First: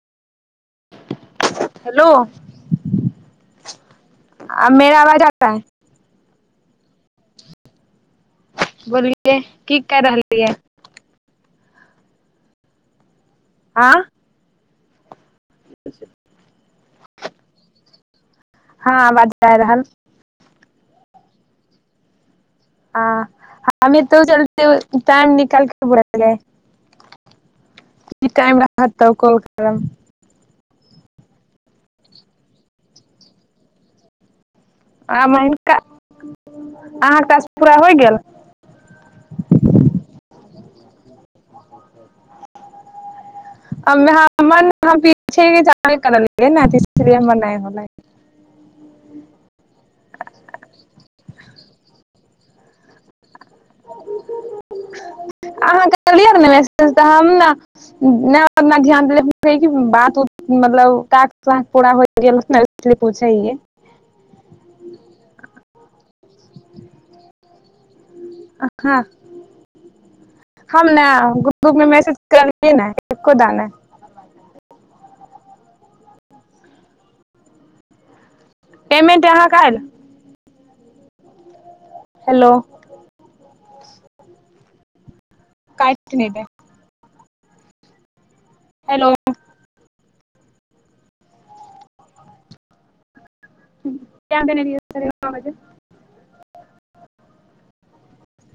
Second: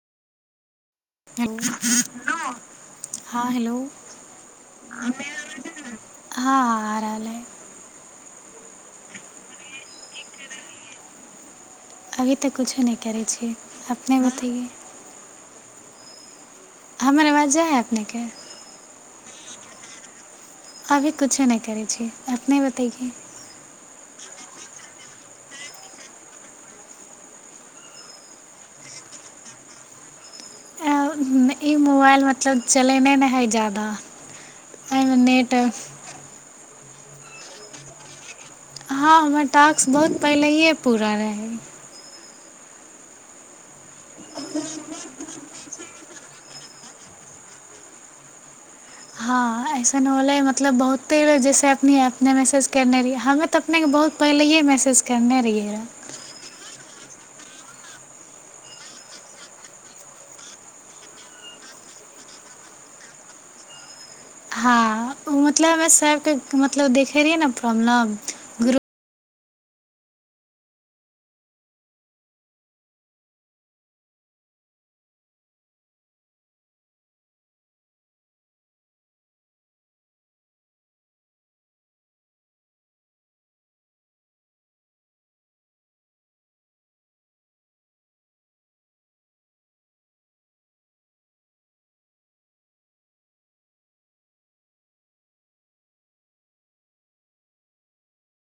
hello हँ hello मेरा आवाज जा रहा है हँ आ रहलै बोलियए की कए रहलीयै अभी तऽ कुछो नहि करै छी हँ अपने बतइए [inaudible] हमर अवाज जाय है अपनेके हँ आबाज जाय रहल अभी कुछो नहि करैय छीयै अपनए हँ बतैये [unintelligible] नै इ मोबाइल मतलब चलेने न हइ जादा एहिमे आ मे नेट हनका अहाँके टासक पूरा होइ गेल हँ हमर टास्क बहुत पहिलए पूरा रहै [unintelligible] हँ ऐसन होलै मतलब बहुते बेड़ जैसे अपने अपने मैसेज कयने रही हमे त अपनेके बहुत पहिलए मैसेज करने रहियै अहाँ करलियै ने [unintelligible] हँ ओ मतलब प्रणाम गुरु हँ हम ने गुरूप मे मैसेज करए लिए ने एकोटा नइ पेमेंट अहाक आयल हेलो काइट नए दे हेलो [unintelligible]